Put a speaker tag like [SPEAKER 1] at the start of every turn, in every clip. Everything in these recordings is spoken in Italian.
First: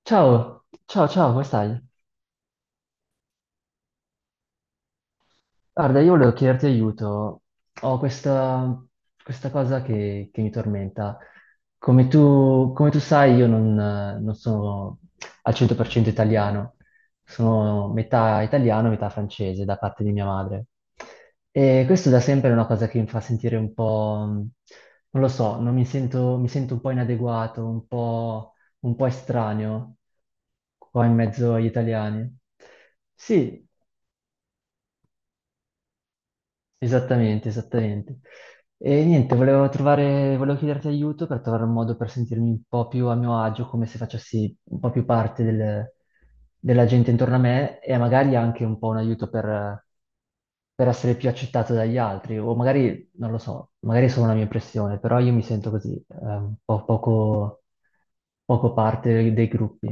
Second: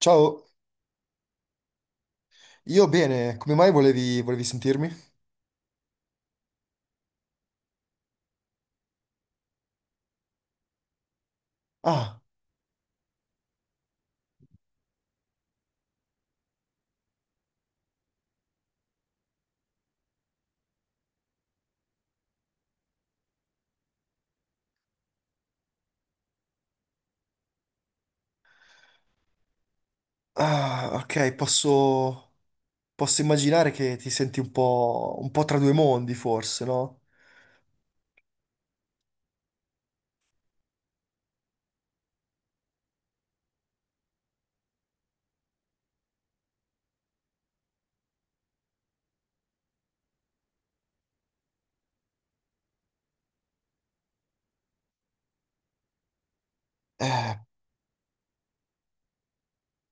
[SPEAKER 1] Ciao,
[SPEAKER 2] Ciao, ciao, ciao, come stai?
[SPEAKER 1] io bene, come mai volevi sentirmi?
[SPEAKER 2] Guarda, io volevo chiederti aiuto. Ho questa cosa che mi tormenta. Come
[SPEAKER 1] Ah,
[SPEAKER 2] tu, come tu sai, io non sono al 100% italiano, sono metà italiano, metà francese da parte di mia madre. E questo da sempre è una cosa che mi fa sentire un po', non lo so, non mi sento, mi sento un po' inadeguato, un po' estraneo qua in
[SPEAKER 1] ok,
[SPEAKER 2] mezzo agli italiani.
[SPEAKER 1] posso
[SPEAKER 2] Sì,
[SPEAKER 1] immaginare che ti senti un po' tra due mondi, forse, no?
[SPEAKER 2] esattamente, esattamente. E niente, volevo chiederti aiuto per trovare un modo per sentirmi un po' più a mio agio, come se facessi un po' più parte della gente intorno a me e magari anche un po' un aiuto per essere più accettato dagli altri, o magari, non lo so, magari è solo una mia impressione, però io mi sento così, un po'
[SPEAKER 1] Eh,
[SPEAKER 2] poco parte dei gruppi.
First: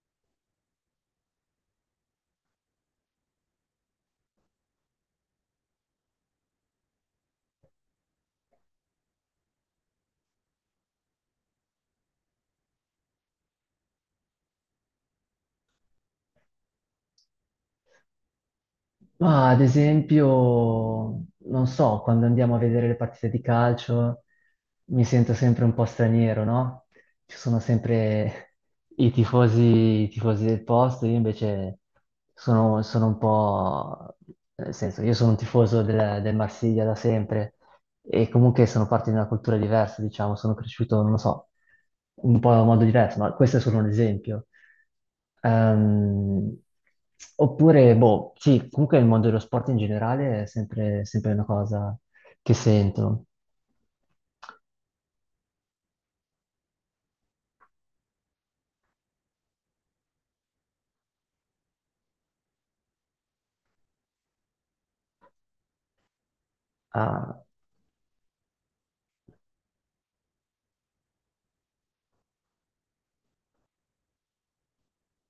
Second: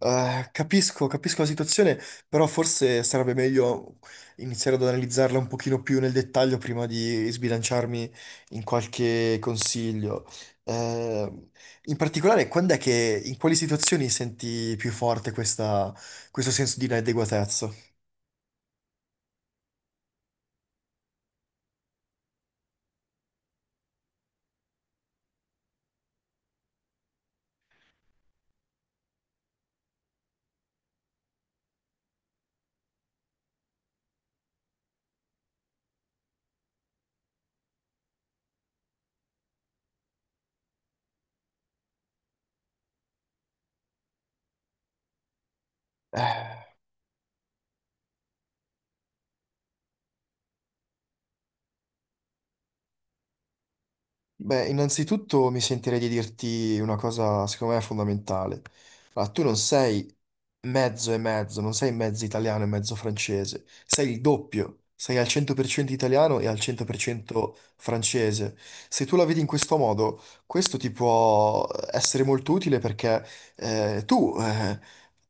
[SPEAKER 1] capisco, capisco la situazione, però forse sarebbe meglio iniziare ad analizzarla un pochino più nel dettaglio prima di sbilanciarmi in qualche consiglio. Eh, In particolare, quando è che, in quali situazioni senti più forte questo senso di inadeguatezza?
[SPEAKER 2] Ma ad esempio, non so, quando andiamo a vedere le partite di calcio mi sento sempre un po' straniero, no? Ci sono sempre i tifosi del posto, io invece sono un po'. Nel senso, io sono un tifoso del Marsiglia da sempre, e comunque sono parte di una cultura diversa, diciamo, sono cresciuto, non lo so, un po' in modo diverso, ma questo è solo un esempio. Ehm, Oppure, boh, sì, comunque il mondo dello sport in generale è sempre, sempre una cosa che sento.
[SPEAKER 1] Beh, innanzitutto mi sentirei di dirti una cosa, secondo me, fondamentale. Allora, tu non sei mezzo e mezzo, non sei mezzo italiano e mezzo francese, sei il doppio, sei al 100% italiano e al
[SPEAKER 2] Ah,
[SPEAKER 1] 100% francese. Se tu la vedi in questo modo, questo ti può essere molto utile perché tu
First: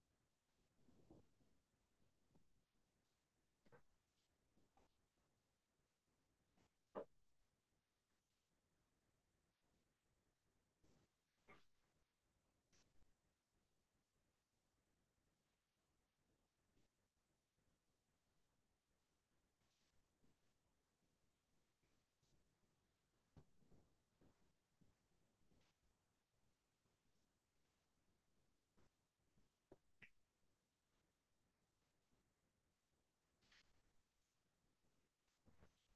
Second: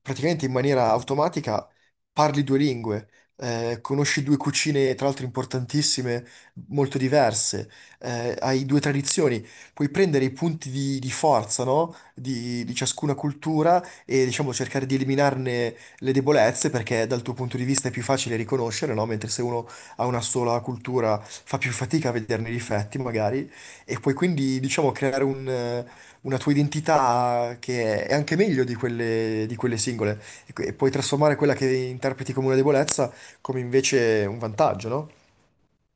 [SPEAKER 1] praticamente in maniera automatica parli due lingue, conosci due cucine, tra l'altro importantissime, molto diverse. Eh, hai due tradizioni, puoi prendere i punti di forza, no? Di ciascuna cultura, e diciamo cercare di eliminarne le debolezze, perché dal tuo punto di vista è più facile riconoscere, no? Mentre se uno ha una sola cultura fa più fatica a vederne i difetti magari, e puoi quindi diciamo creare una tua identità che è anche meglio di di quelle singole, e e puoi trasformare quella che interpreti come una debolezza come invece un vantaggio, no?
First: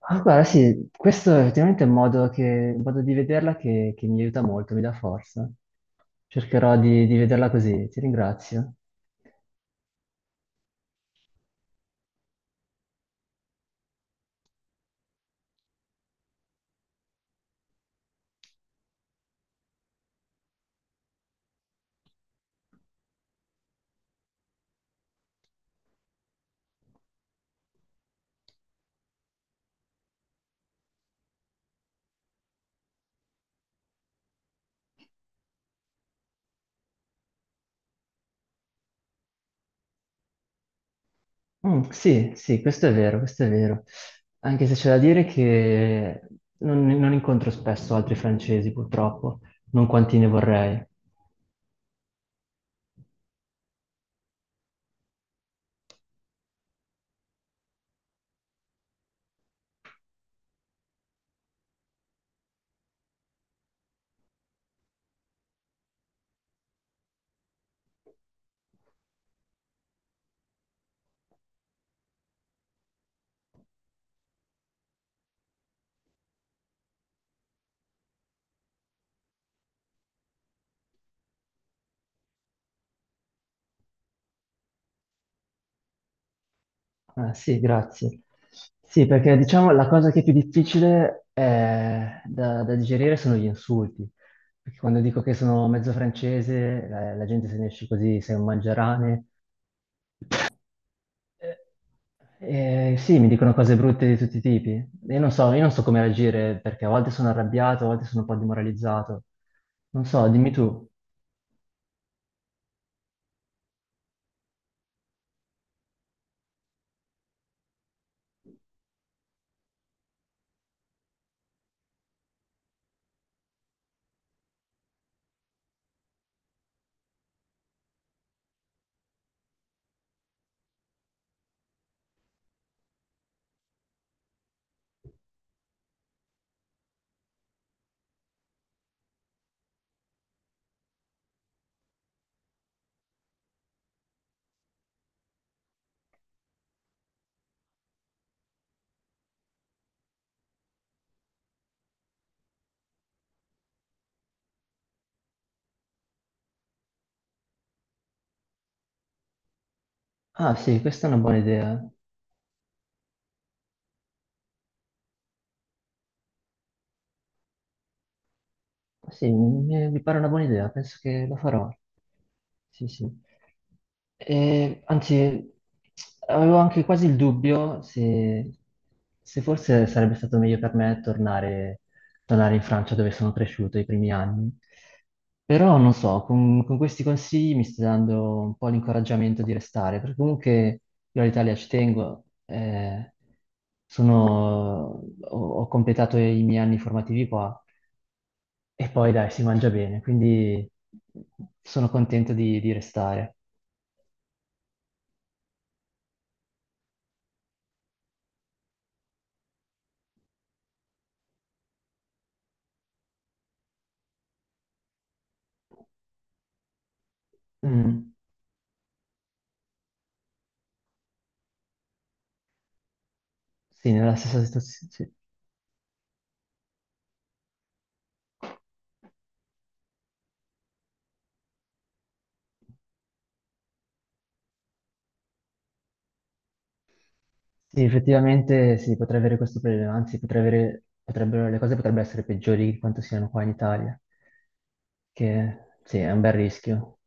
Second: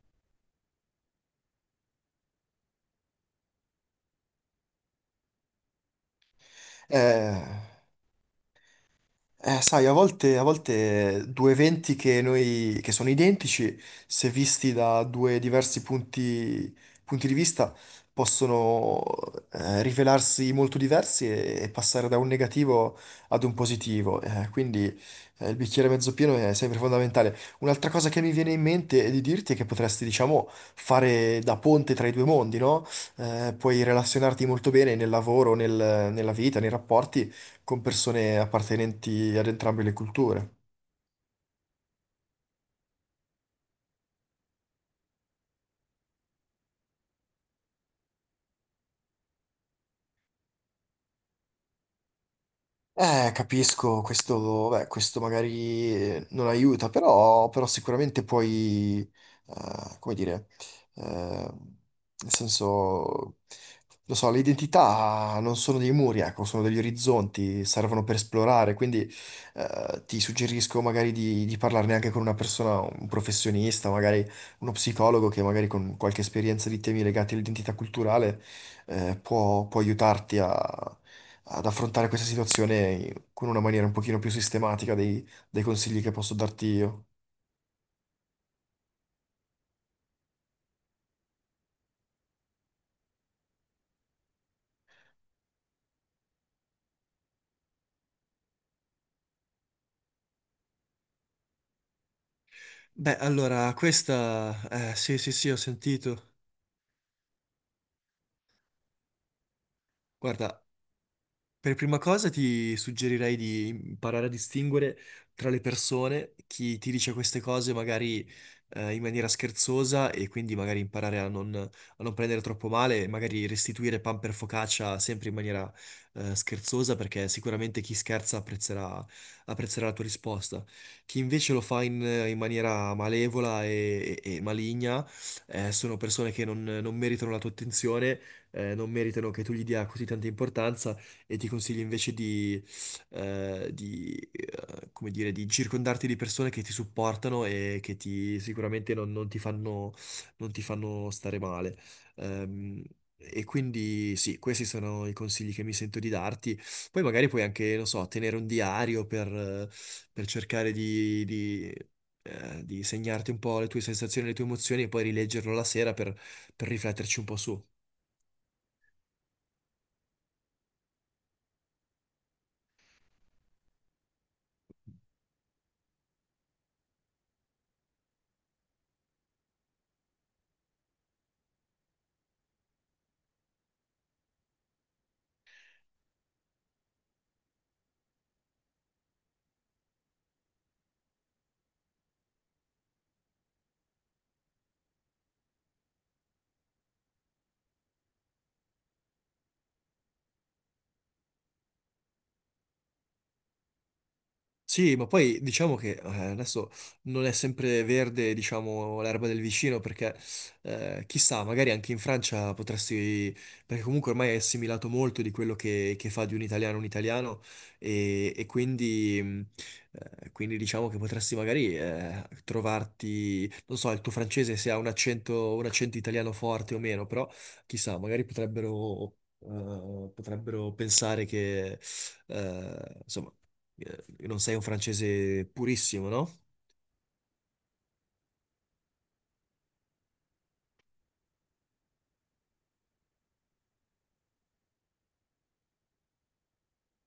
[SPEAKER 2] ah, guarda, sì, questo è effettivamente un modo, un modo di vederla che mi aiuta molto, mi dà forza. Cercherò di vederla
[SPEAKER 1] Eh,
[SPEAKER 2] così, ti ringrazio.
[SPEAKER 1] Sai, a volte due eventi che sono identici, se visti da due diversi punti di vista, possono rivelarsi molto diversi e passare da un negativo ad un positivo. Quindi il bicchiere mezzo pieno è sempre fondamentale. Un'altra cosa che mi viene in mente è di dirti è che potresti, diciamo, fare da ponte tra i due mondi, no? Puoi relazionarti molto bene nel lavoro, nella vita, nei rapporti con persone appartenenti ad entrambe le culture.
[SPEAKER 2] Mm, sì, sì, questo è vero, questo è vero. Anche se c'è da dire che non incontro spesso altri francesi, purtroppo, non quanti ne vorrei.
[SPEAKER 1] Capisco, questo, beh, questo magari non aiuta, però, però sicuramente puoi, come dire, nel senso, lo so, le identità non sono dei muri, ecco, sono degli orizzonti, servono per esplorare, quindi ti suggerisco magari di parlarne anche con una persona, un professionista, magari uno psicologo che magari con qualche esperienza di temi legati all'identità culturale può, può aiutarti ad affrontare questa situazione con una maniera un pochino più sistematica dei consigli che posso darti io.
[SPEAKER 2] Ah, sì, grazie. Sì, perché diciamo la cosa che è più difficile da digerire sono gli insulti. Perché quando dico che sono mezzo francese, la gente se ne esce così, sei un mangiarane. Eh,
[SPEAKER 1] Beh,
[SPEAKER 2] sì, mi dicono
[SPEAKER 1] allora,
[SPEAKER 2] cose brutte di tutti i
[SPEAKER 1] questa...
[SPEAKER 2] tipi.
[SPEAKER 1] sì, sì, sì, ho
[SPEAKER 2] Io non so come
[SPEAKER 1] sentito.
[SPEAKER 2] reagire perché a volte sono arrabbiato, a volte sono un po' demoralizzato. Non so, dimmi
[SPEAKER 1] Guarda,
[SPEAKER 2] tu.
[SPEAKER 1] per prima cosa ti suggerirei di imparare a distinguere tra le persone chi ti dice queste cose magari in maniera scherzosa, e quindi magari imparare a non prendere troppo male e magari restituire pan per focaccia sempre in maniera scherzosa, perché sicuramente chi scherza apprezzerà, apprezzerà la tua risposta. Chi invece lo fa in maniera malevola e maligna, sono persone che non meritano la tua attenzione, non meritano che tu gli dia così tanta importanza, e ti consiglio invece di, come dire, di circondarti di persone che ti supportano e che sicuramente non ti fanno, non ti fanno stare male. Ehm, E quindi sì, questi sono i consigli che mi sento di darti. Poi magari puoi anche, non so, tenere un diario per, per
[SPEAKER 2] Ah,
[SPEAKER 1] cercare
[SPEAKER 2] sì, questa è una
[SPEAKER 1] di,
[SPEAKER 2] buona
[SPEAKER 1] di,
[SPEAKER 2] idea.
[SPEAKER 1] eh, di segnarti un po' le tue sensazioni, le tue emozioni, e poi rileggerlo la sera per rifletterci un po' su.
[SPEAKER 2] Sì, mi pare una buona idea, penso che lo farò. Sì, sì. E, anzi, avevo anche quasi il dubbio se forse sarebbe stato meglio per me tornare, tornare in Francia dove sono cresciuto i primi anni. Però non so, con questi consigli mi stai dando un po' l'incoraggiamento di restare, perché comunque io all'Italia ci tengo, ho completato i miei anni formativi qua e poi dai, si mangia bene, quindi sono contento di restare.
[SPEAKER 1] Sì, ma poi diciamo che adesso non è sempre verde, diciamo, l'erba del vicino, perché chissà, magari anche in Francia potresti, perché comunque ormai è assimilato molto di quello che fa di un italiano,
[SPEAKER 2] Mm,
[SPEAKER 1] e quindi, quindi diciamo che potresti magari trovarti, non
[SPEAKER 2] sì,
[SPEAKER 1] so, il tuo
[SPEAKER 2] nella stessa
[SPEAKER 1] francese se ha
[SPEAKER 2] situazione. Sì,
[SPEAKER 1] un accento italiano forte o meno, però chissà, magari potrebbero pensare che, insomma non sei un francese purissimo, no?
[SPEAKER 2] sì, effettivamente sì, potrei avere questo problema, anzi le cose potrebbero essere peggiori di quanto siano qua in Italia, che sì, è un bel rischio.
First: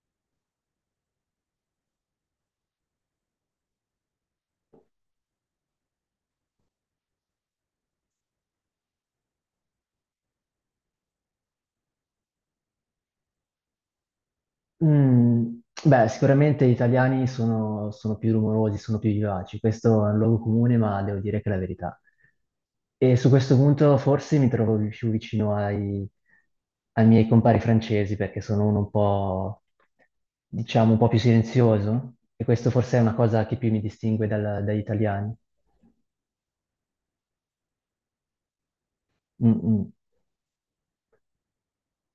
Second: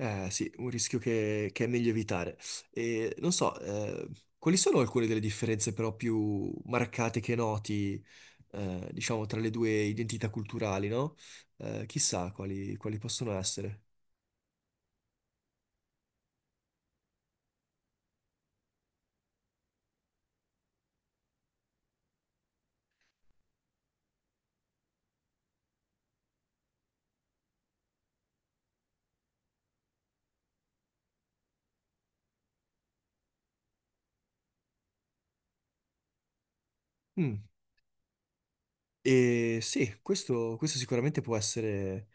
[SPEAKER 1] Eh sì, un rischio che è meglio evitare. E non so, quali sono alcune delle differenze però più marcate che noti, diciamo, tra le due identità culturali, no? Chissà quali possono essere.
[SPEAKER 2] Mm, beh, sicuramente gli italiani sono più rumorosi, sono più vivaci, questo è un luogo comune, ma devo dire che è la verità. E su questo punto forse mi trovo più vicino ai miei compari francesi, perché sono uno un po', diciamo, un po' più silenzioso, e questo forse è una cosa che più mi distingue dagli italiani.
[SPEAKER 1] Mm.
[SPEAKER 2] Mm,
[SPEAKER 1] E
[SPEAKER 2] mm.
[SPEAKER 1] sì, questo sicuramente può essere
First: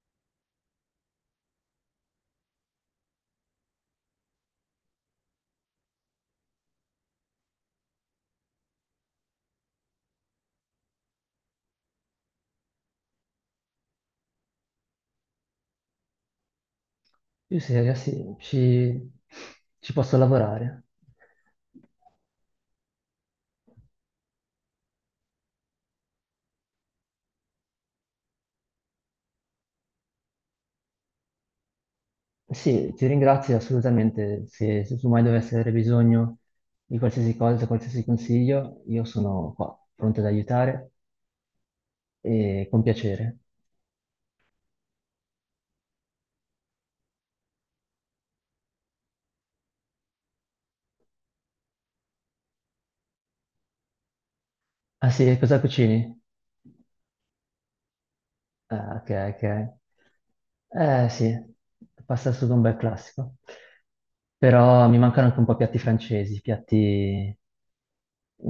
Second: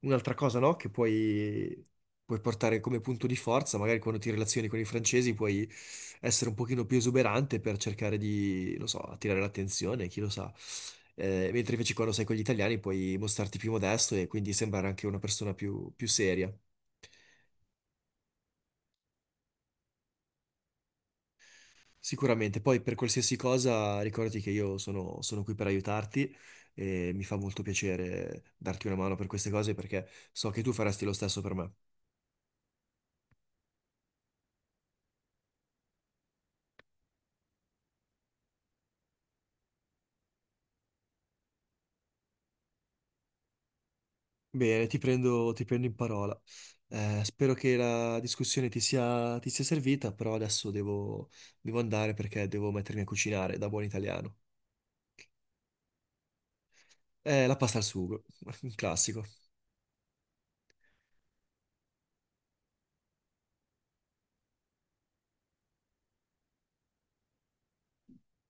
[SPEAKER 1] un'altra cosa, no? Che puoi portare come punto di forza, magari quando ti relazioni con i francesi puoi essere un pochino più esuberante per cercare di, non so, attirare l'attenzione, chi lo sa. Mentre invece quando sei con gli italiani puoi mostrarti più modesto e quindi sembrare anche una persona più, più seria.
[SPEAKER 2] Io sì, ragazzi, ci posso lavorare.
[SPEAKER 1] Sicuramente, poi per qualsiasi cosa ricordati che sono qui per aiutarti, e mi fa molto piacere darti una mano per queste cose perché so che tu faresti lo stesso per me.
[SPEAKER 2] Sì, ti ringrazio assolutamente. Se tu mai dovessi avere bisogno di qualsiasi cosa, qualsiasi consiglio, io sono qua, pronto ad aiutare e con piacere.
[SPEAKER 1] Bene, ti prendo in parola. Spero che la discussione ti sia servita, però devo andare perché devo mettermi a cucinare da buon italiano.
[SPEAKER 2] Ah sì, cosa cucini?
[SPEAKER 1] La pasta al sugo, un
[SPEAKER 2] Ah, ok,
[SPEAKER 1] classico.
[SPEAKER 2] ok. Eh sì, pasta al sugo è un bel classico. Però mi mancano anche un po' piatti francesi, piatti,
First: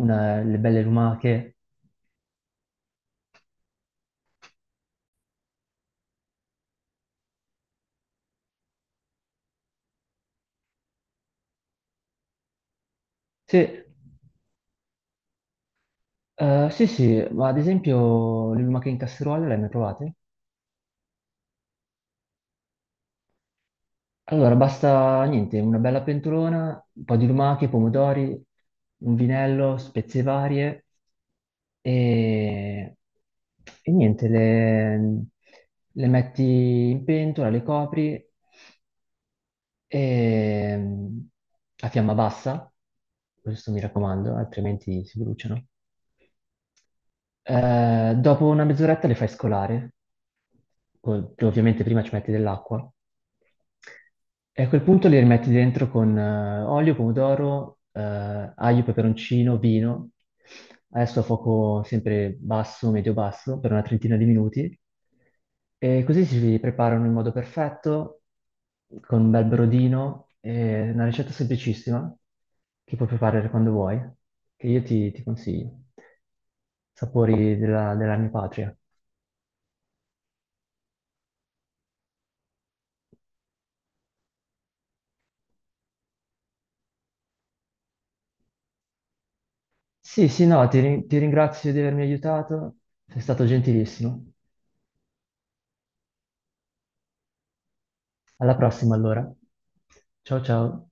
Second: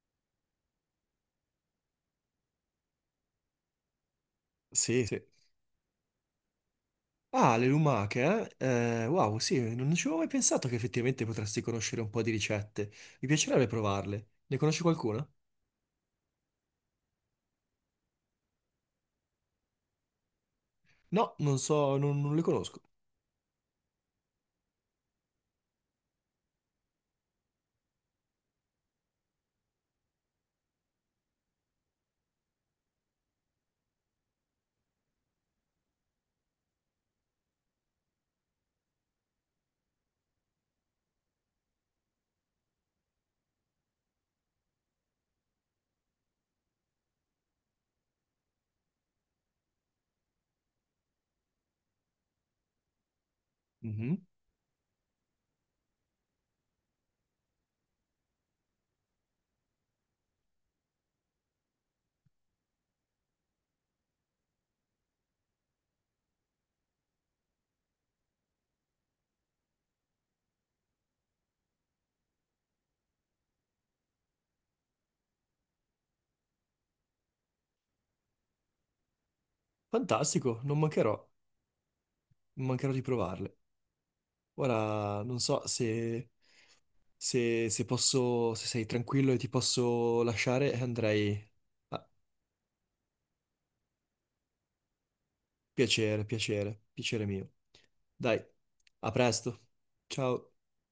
[SPEAKER 2] una- le belle lumache.
[SPEAKER 1] Sì, sì. Ah, le lumache, eh? Wow, sì, non ci avevo mai pensato che effettivamente potresti conoscere un po' di ricette. Mi
[SPEAKER 2] Sì,
[SPEAKER 1] piacerebbe provarle. Ne conosci qualcuna?
[SPEAKER 2] Sì, sì, ma ad esempio le lumache in casseruola le hai mai provate?
[SPEAKER 1] No, non so, non le conosco.
[SPEAKER 2] Allora, basta niente, una bella pentolona, un po' di lumache, pomodori, un vinello, spezie varie e, e niente, le metti in pentola, le copri e, a fiamma bassa, questo mi raccomando, altrimenti si bruciano. Dopo una mezz'oretta le fai scolare che ovviamente prima ci metti dell'acqua,
[SPEAKER 1] Mhm.
[SPEAKER 2] e a quel punto li rimetti dentro con olio, pomodoro, aglio, peperoncino, vino, adesso a fuoco sempre basso, medio-basso, per una trentina di minuti, e così si preparano in modo perfetto, con un bel brodino, è una ricetta semplicissima, che puoi preparare quando vuoi, che io ti consiglio. Sapori della mia patria.
[SPEAKER 1] Fantastico, non mancherò, non mancherò di provarle. Ora, non so se, se posso, se sei tranquillo e ti posso
[SPEAKER 2] Sì, sì, no,
[SPEAKER 1] lasciare,
[SPEAKER 2] ti
[SPEAKER 1] andrei.
[SPEAKER 2] ringrazio di avermi
[SPEAKER 1] Ah,
[SPEAKER 2] aiutato, sei stato gentilissimo.
[SPEAKER 1] piacere mio. Dai,
[SPEAKER 2] Alla prossima
[SPEAKER 1] a
[SPEAKER 2] allora.
[SPEAKER 1] presto.
[SPEAKER 2] Ciao
[SPEAKER 1] Ciao.
[SPEAKER 2] ciao.